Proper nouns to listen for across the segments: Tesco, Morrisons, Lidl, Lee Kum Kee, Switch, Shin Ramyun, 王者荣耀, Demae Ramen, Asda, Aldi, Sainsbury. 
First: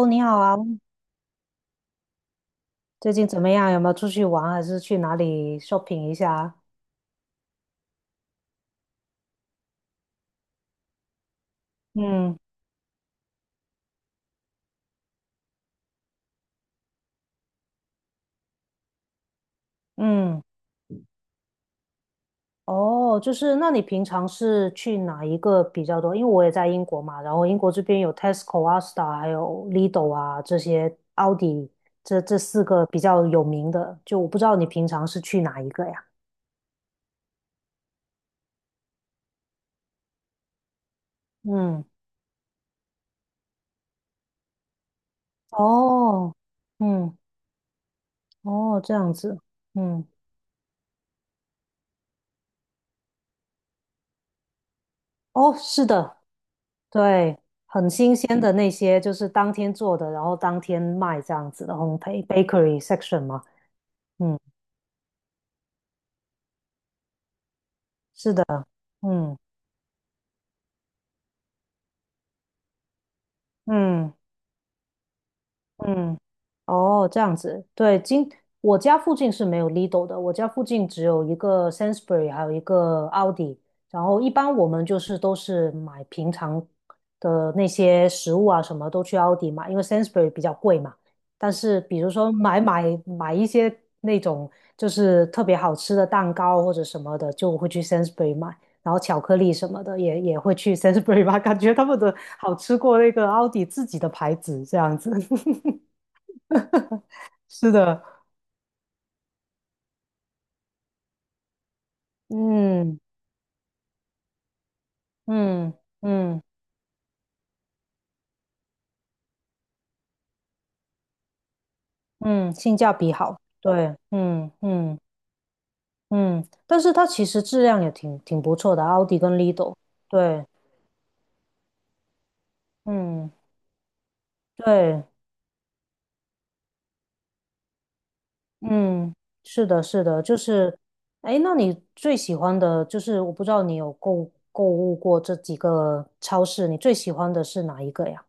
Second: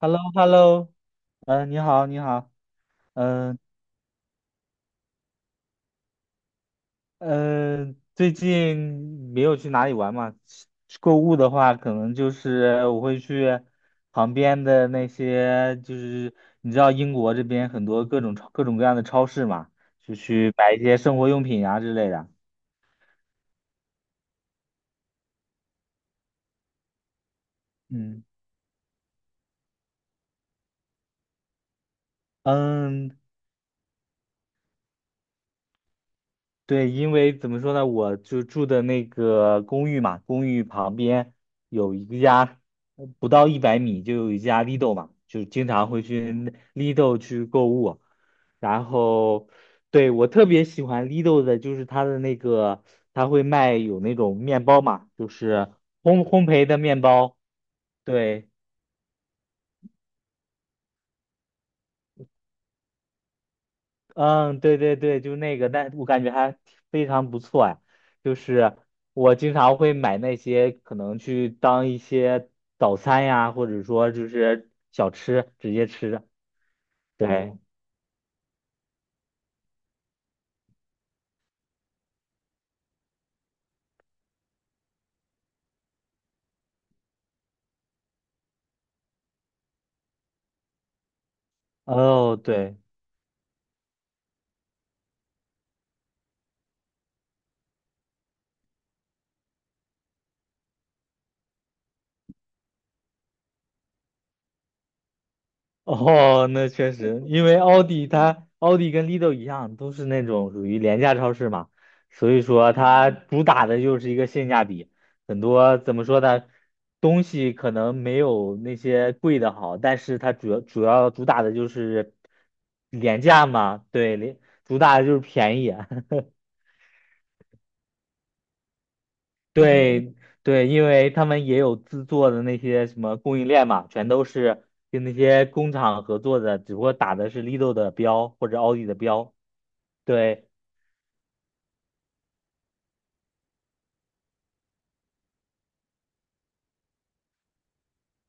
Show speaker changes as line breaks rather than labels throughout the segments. h e l l
你
o
好
h e l l
啊，
o 你好，你好，
最近怎么
嗯、
样？有没有出去玩，还是去哪里 shopping 一下啊？
呃最近没有去哪里玩嘛？去购物的话，可能就
嗯
是我会去旁边的那些，就是你知道英国这边很多各种各种各样的超市嘛，就
嗯。
去买一些生活用品啊之类的。
哦，就是那你平常是去哪一个比较多？因为我也在英国嘛，然后英国这边有
嗯
Tesco 啊、Asda 还有 Lidl 啊这些，a u d 迪这四个比
嗯，
较有名的，就我不知道你平常是去哪一个呀？
对，因为怎么说呢，我就住的那个公寓嘛，公寓旁边
嗯，
有一家，不到100米就有一家 Lidl 嘛，就经常会去
哦，嗯，
Lidl 去购物。
哦，
然
这样子，
后，
嗯，
对，我特别喜欢 Lidl 的，就是它的那个，他会卖有那种面包嘛，就
哦，
是
是的。
烘焙的面包，
对，很新鲜
对。
的那些，就是当天做的，然后当天卖这样子的烘焙 bakery section 嘛。嗯，
嗯，对对对，就那个，但我感觉还非常不错呀。
是
就
的，
是我
嗯
经常会买那些，可能去当一些早餐呀，或者说
嗯。
就是小吃直接
嗯，
吃。
哦，这样
对，
子，对，我家附近是没有 Lidl 的，我家附近只有一个 Sainsbury,还有一个奥迪。然后一般我们就是都是买平常的那些食物啊，什么都去奥迪买，因为 Sainsbury 比较贵嘛。但是比如说
哦，
买
对。
买买一些那种就是特别好吃的蛋糕或者什么的，就会去 Sainsbury 买。然后巧克力什么的也会去 Sainsbury 吧，感觉他们的好吃过那个奥迪自己的牌子这样子。
哦，那确实，因为
是的，
奥迪跟 Lidl 一样，都是那种属于廉价超市嘛，所以说
嗯
它主打的就是一个性价比，很
嗯
多怎么说
嗯
呢，东西可能没有那些贵的好，但是它主要主打的就是
嗯，性价比
廉
好，
价嘛，
对，
对，
嗯
主
嗯
打的就是便宜。
嗯。但是它其实质量也挺不错的，奥迪跟 Lido,
对
对，
对，因为他们也有自做的那些什么
嗯
供应链嘛，全都是
对，
跟那些工厂合作的，只不过打的是 Lido 的标或者奥迪的
嗯，
标。
是的，是的，就
对，
是。哎，那你最喜欢的就是，我不知道你有购物过这几个超市，你最喜欢的是哪一个呀？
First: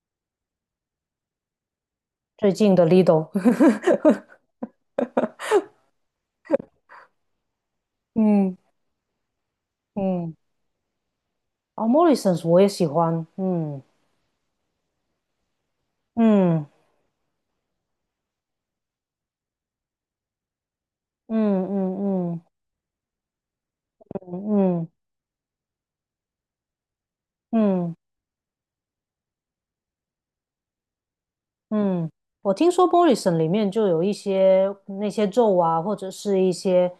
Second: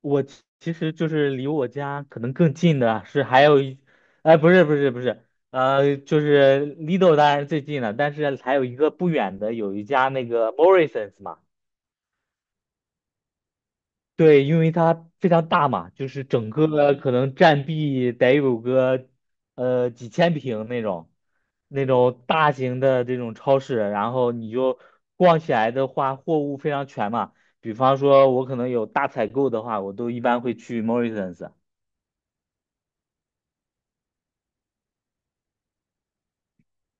我其实就是离我家可能
最
更
近
近
的
的是
Lido。
还有一，哎，不是不是不是，就是 Lido 当然是最近了，但 是还
嗯
有一个不远的有一家那
嗯，
个 Morrisons 嘛。
哦，Morrisons 我也喜欢，嗯。
对，因为它非常大嘛，就是整
嗯
个可能占地得有个几千平那种，
嗯
那种
嗯
大
嗯
型的这种超市，然后你就
嗯
逛起来的话，货物非常全嘛。比
嗯
方说，我可能有大采购的话，我都一般会去 Morrisons。
嗯，我听说 m o r i s o n 里面就有一些那些肉啊，或者是一些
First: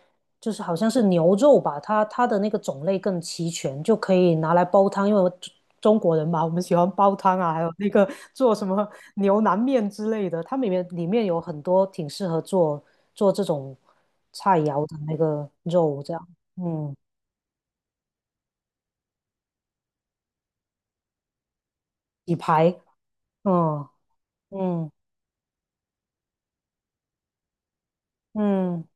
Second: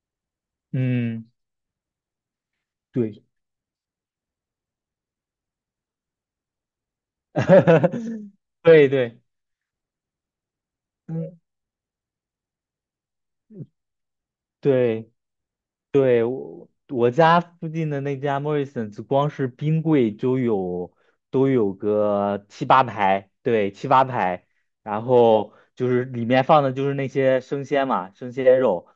就是好像是
嗯，
牛肉吧，它的那个种类更
对，
齐全，就可以拿来煲汤。因为我中国人嘛，我们喜欢煲汤啊，还有那个 做什么
对对，
牛腩面之类的，它里面
嗯，
有很多挺适合做这种菜肴的
对。
那个肉，这样，嗯，
我家附近的那家 Morrisons，光是冰柜都有
底
个七
排，
八排，对，
嗯
七八排。
嗯
然后就是里面放的就是那些生鲜嘛，生鲜
嗯
肉，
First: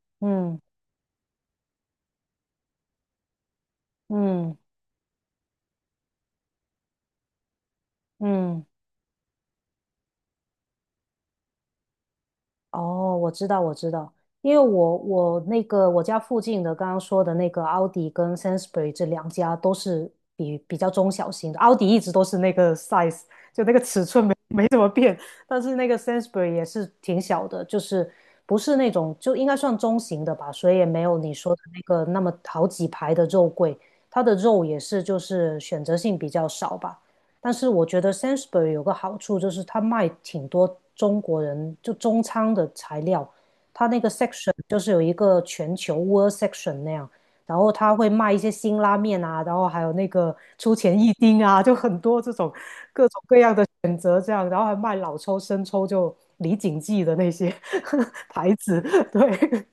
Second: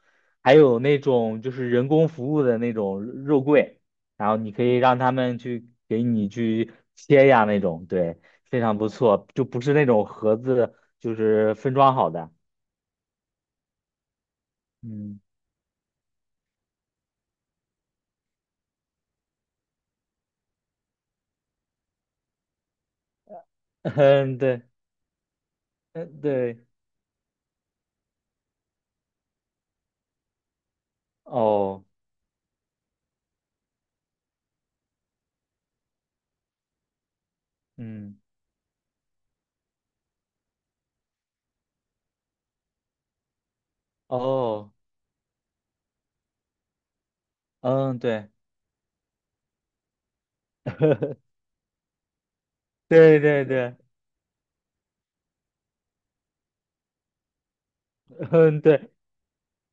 还
嗯
有那种就是人工服务的那种肉柜，然后
嗯
你
嗯。
可以让他们去给你去切呀那种，对，非
嗯，
常不错，就不是那种盒子，就是分装好的。
哦，我知道，我知道，因为我
嗯
我那个我家附近的刚刚说的那个奥迪跟 Sainsbury 这两家都是比较中小型的，奥迪一直都是那个 size,就那个 尺寸没
嗯，对，
没怎么变，但是那个
嗯
Sainsbury
对，
也是挺小的，就是不是那种就应该算中型的吧，所以也没有你说的那
哦，
个那么好几排的肉桂，它的肉也是就是选择性比较少吧。但是我觉得
嗯
s a n s b u r y 有个好处就是它卖挺多中国人就中餐的材料，它那个 section
哦。
就是有一个全球 world section 那样，然后它
嗯，
会
对，
卖一些辛拉面啊，然后还有那个出前一丁啊，就很多这种各
对对对，
这样，然后还卖老抽、生抽，就李锦记的那些 牌
嗯，
子，
对
对，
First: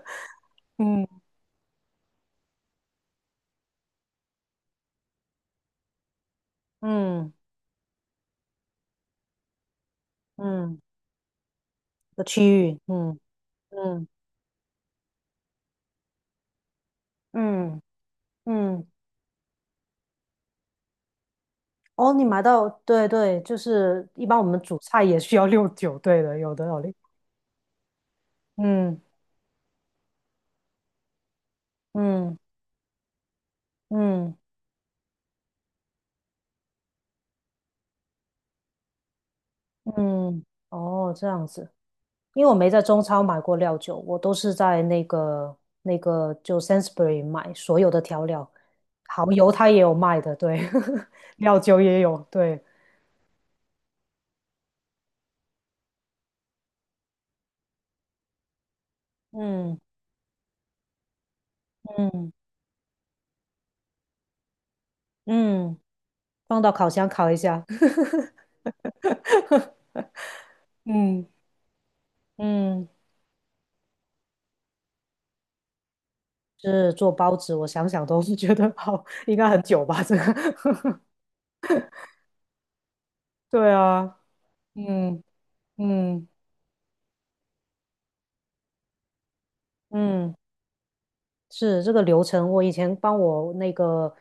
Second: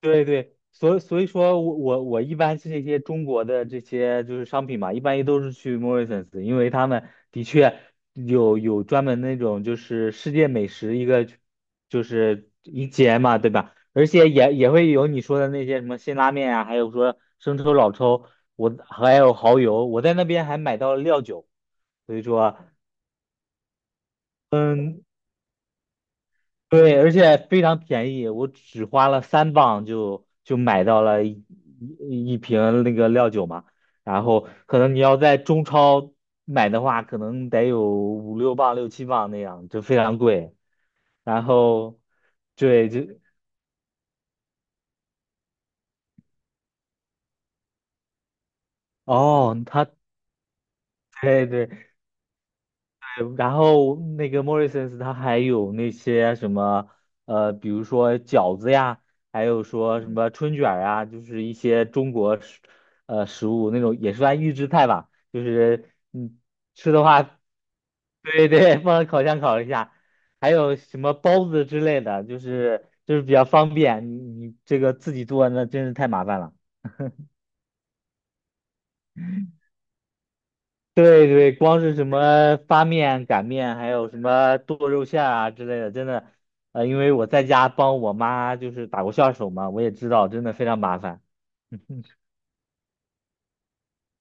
对对，所以
嗯
所以说我一般是这些中国的这些就是商品嘛，一般都是去 Morrisons，因为他们
嗯
的确有专门那种就是世界美
嗯
食一个就
的区
是
域，
一
嗯
节嘛，对吧？
嗯
而且也会有你说的那些什么辛拉面啊，还有说生抽、
嗯
老抽，我
嗯。
还有蚝油，我在那边还买到了料酒，
哦，
所以
你买
说。
到，对对，就是一般我们煮
嗯。
菜也需要六九，对的，有的有的。
对，而且非常便宜，我只
嗯
花了3磅就买到了
嗯
一瓶那个料酒嘛。然
嗯
后可能你要在中超买的话，可能得有五六磅、六七磅那样，就非常
嗯，
贵。
哦，这
然
样子，
后，
因为我没在
对，
中
就
超买过料酒，我都是在那个就 Sainsbury 买所有的调料，蚝油
哦，
它也
他
有卖的，对，
对
料酒
对，
也有，对，
然后那个 Morrisons 它还有那些什么，比如说饺子呀，还有
嗯
说什么春卷儿啊，就是一些中
嗯
国食物那种也算预制菜吧，就
嗯，
是
放到烤
吃的
箱烤一
话，
下。
对对，放烤箱烤一下，还有什么
嗯
包子之类的，
嗯，
就是比较方便，你这个自己做那真是太麻烦了。
是做包子，我想想都是觉得好，应该很久吧，这个。
对对，光是什么发面、擀
对
面，还有什
啊，
么剁肉
嗯
馅儿啊之类的，真
嗯
的，因为我在家帮我妈就是打过下手嘛，我也知道，
嗯，
真的非常麻烦。
是这个流程。我以前帮我那个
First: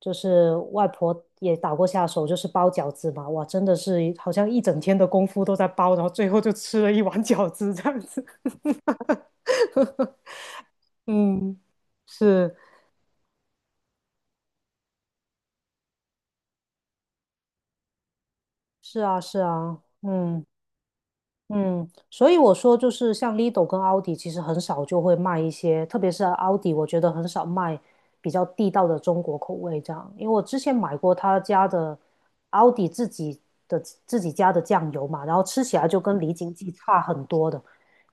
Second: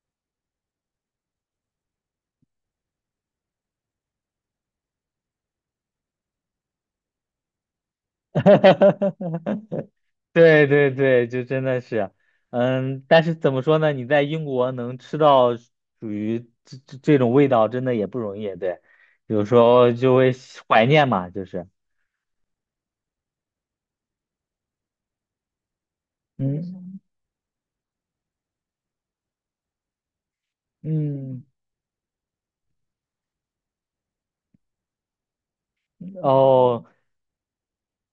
就是外婆也打过下手，就是包饺子嘛。哇，真的是好像一整天的功夫都在包，然后最后就吃了一碗饺子这样子。
对对对，就
嗯，
真的是，
是
嗯，但是怎么说呢？你在英国能吃到属于这种味道，真的也不容易。对，
是啊是
有时
啊，
候就会
嗯。
怀念嘛，就是，
嗯，所以我说就是像 Lido 跟奥迪，其实很少就会卖一些，特别是奥迪，我觉
嗯
得很少卖比较地道的中国口味这样。因为我之前买过他
嗯，
家的奥迪的自己家的酱油嘛，然后吃起来就跟李锦记
哦，
差很多的，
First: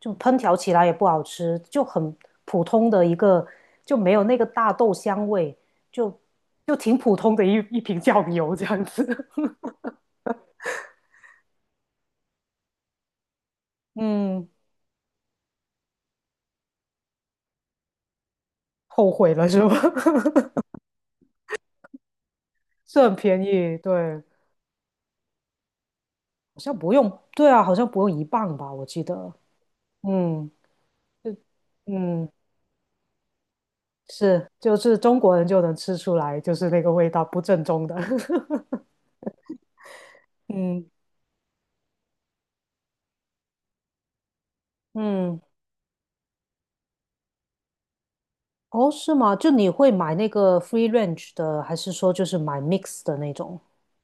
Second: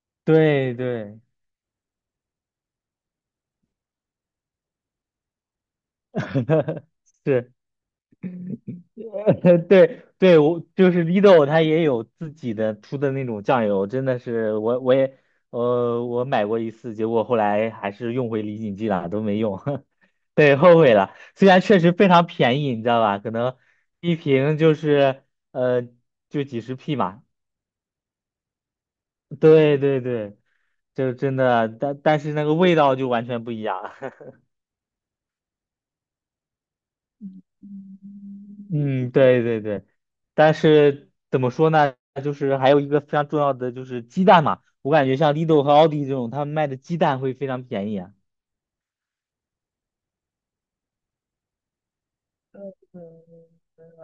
就烹调起
对
来也不
对。
好吃，就很普通的一个，就没有那个大豆香味，就 就挺普通的
是，
一瓶酱油这样子。
对对，我就是 Lido，它也有自己的出的那种酱油，真的
嗯，
是我买过一次，结果后来还是用回李锦记了，
后
都
悔
没
了是
用，
吧？
对，后悔了。虽然确实非常便宜，你知道
是很
吧？可
便
能
宜，
一
对，
瓶就是呃就
好
几十
像不
P
用，
嘛，
对啊，好像不用1磅吧，我记得，
对对对，
嗯，
就
就
真的，但
嗯，
是那个味道就完全不一样。
是，就是中国人就能吃出来，就是那个味道不正宗的。
嗯，对对对，但
嗯
是怎么说呢？就是还有一个非常重要的就是鸡蛋嘛，我感觉像
嗯，
Lidl 和奥迪这种，他们卖的鸡蛋会非常便宜啊。
哦，是吗？就你会买那个 free range 的，还是说就是买 mix 的那种？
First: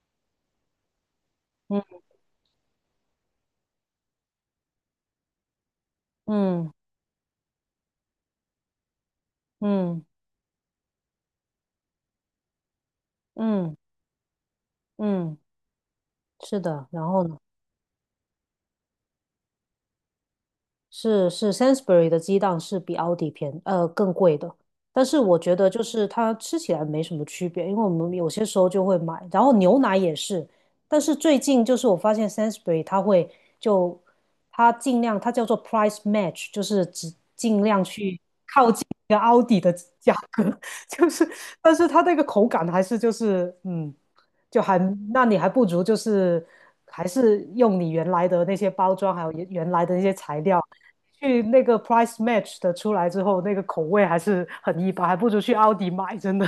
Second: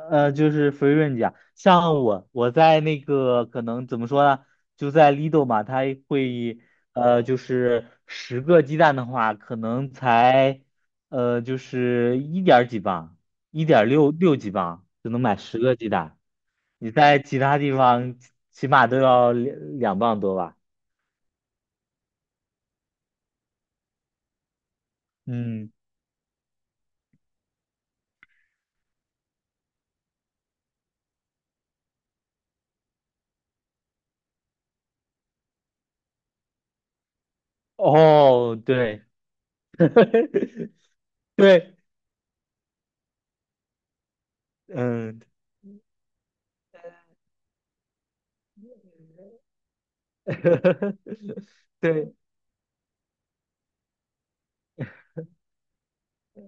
就是福润家，
嗯
我在那个可能怎么说呢？就在 Lidl 嘛，它会
嗯
就是十个鸡蛋的话，可能
嗯
才就是一点儿几磅，一
嗯
点六六几磅就能买
嗯，
十个鸡蛋。
是的。
你
然
在
后呢？
其他地方起码都要2磅多吧？
是 s a n s b u r y 的鸡蛋是比奥迪更贵的，但是我觉得
嗯，
就是它吃起来没什么区别，因为我们有些时候就会买，然后牛奶也是，但是最近就是我发现 s a n s b u r y 它会就它尽量它叫做 price match,就是只尽量去
哦，对，
个奥迪的 价格，就是，但
对，
是它那个口感还是就是，嗯，就还，
嗯，
那你还不如就是，还是用你原来的那些包装，还有原来的那些材料，去那个
对，
price match 的出来之后，那个口味还是很一般，还不如去奥迪买，真的。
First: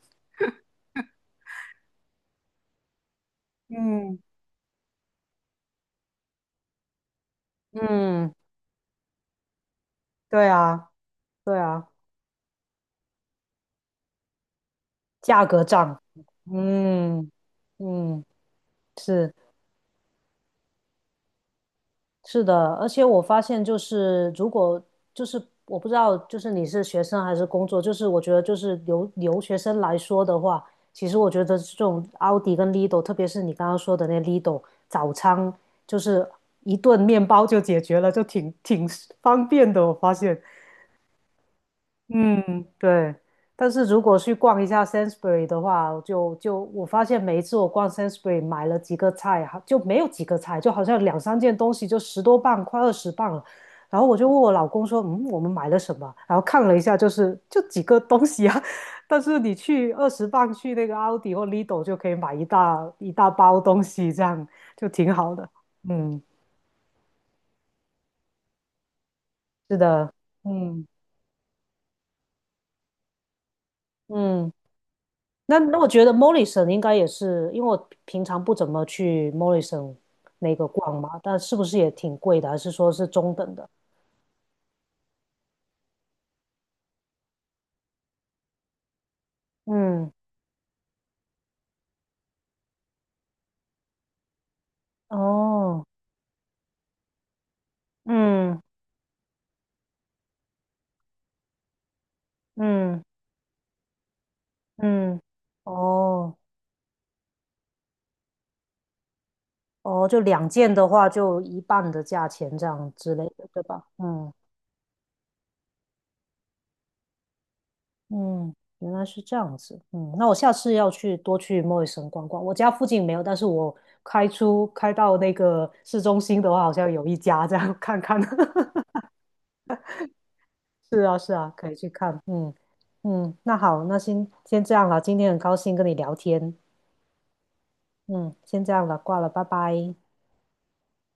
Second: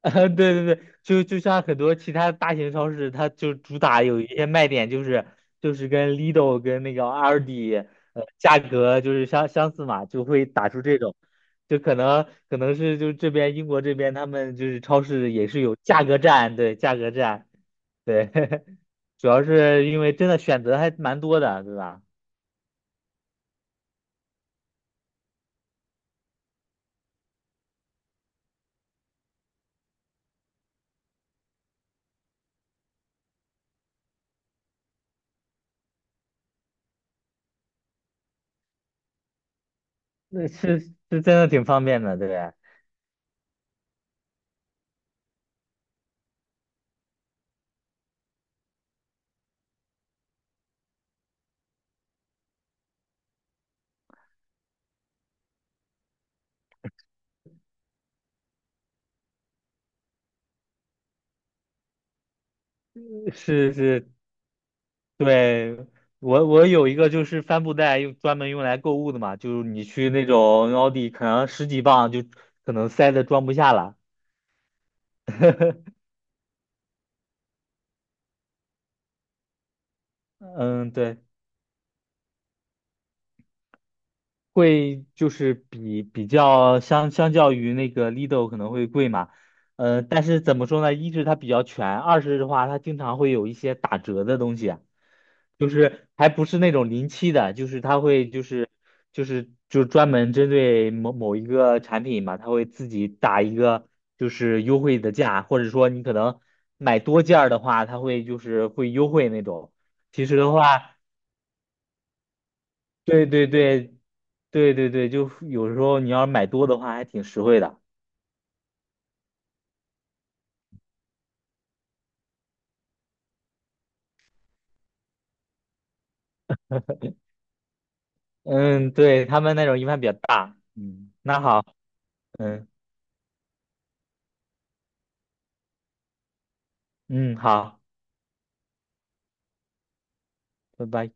啊，对对对，就像很多其他大型超市，它就主打
嗯
有一些卖点，就是跟 Lidl 跟那个 Aldi，
嗯，
价格就是相似嘛，就会
对
打出
啊，
这种，
对
就
啊，
可能是就这边英国这边他们就是超市
价
也是
格
有
战，
价格战，对价格
嗯
战，
嗯，
对，主
是。
要是因为真的选择还蛮多的，对吧？
是的，而且我发现就是，如果就是我不知道，就是你是学生还是工作，就是我觉得就是留学生来说的话，其实我觉得这种奥迪跟 Lidl,特别是你刚刚说的那 Lidl 早餐，就是一顿面包就解决了，就挺方便的。我发现，
那是真的挺方便的，对，
嗯，对。但是如果去逛一下 Sainsbury 的话，就我发现每一次我逛 Sainsbury 买了几个菜，哈就没有几个菜，就好像两三件东西就10多磅，快二十磅了。然后我就问我老公说："嗯，我们买了什么？"然后看了一下，就是就几个东西啊。但是你去20磅去那个奥迪或 Lidl 就可以买一大一大包
是
东
是
西，这样就挺好的。
对，
嗯，
我有一个就是帆布袋，用专门用来购物的嘛，就是
是
你去
的，
那种
嗯
奥迪，可能十几磅就可能塞的装不下了。
嗯。那我觉 得 Morrison 应该也是，因为我平常不怎么去 Morrison 那个
嗯，
逛
对。
嘛，但是不是也挺贵的，还是说是中等的？
会就是比较相较于那个 Lido 可能会贵嘛，
嗯，
但是怎么说呢？一是它比较全，二是的话它经常会有一些打折的东西啊就
哦，
是还不是那种临期的，就是它会
嗯
就专门针对某某一个产品嘛，它会自
嗯
己打一个就是优惠的
嗯，
价，或者说你可
哦
能买多件儿的话，它会就是会优惠那种。
哦，就
其实
两
的
件的
话。
话，就一半的价钱这样之类
对
的，
对
对吧？
对
嗯
对对对，就有时候你要是买多的话，还挺实惠的。
嗯，原来是这样子。嗯，那我下次要去多去 Morrison 逛逛。我家附近没有，但是我开到那个市中心的话，好像有一家，这样看看。
嗯，对，他们那种一般比较大。
是
嗯，
啊，是
那
啊，
好，
可以去看。嗯
嗯
嗯，那好，那先这样了。今天很高兴跟你聊天。
嗯，好，
嗯，先这样了，挂了，拜拜。
拜拜。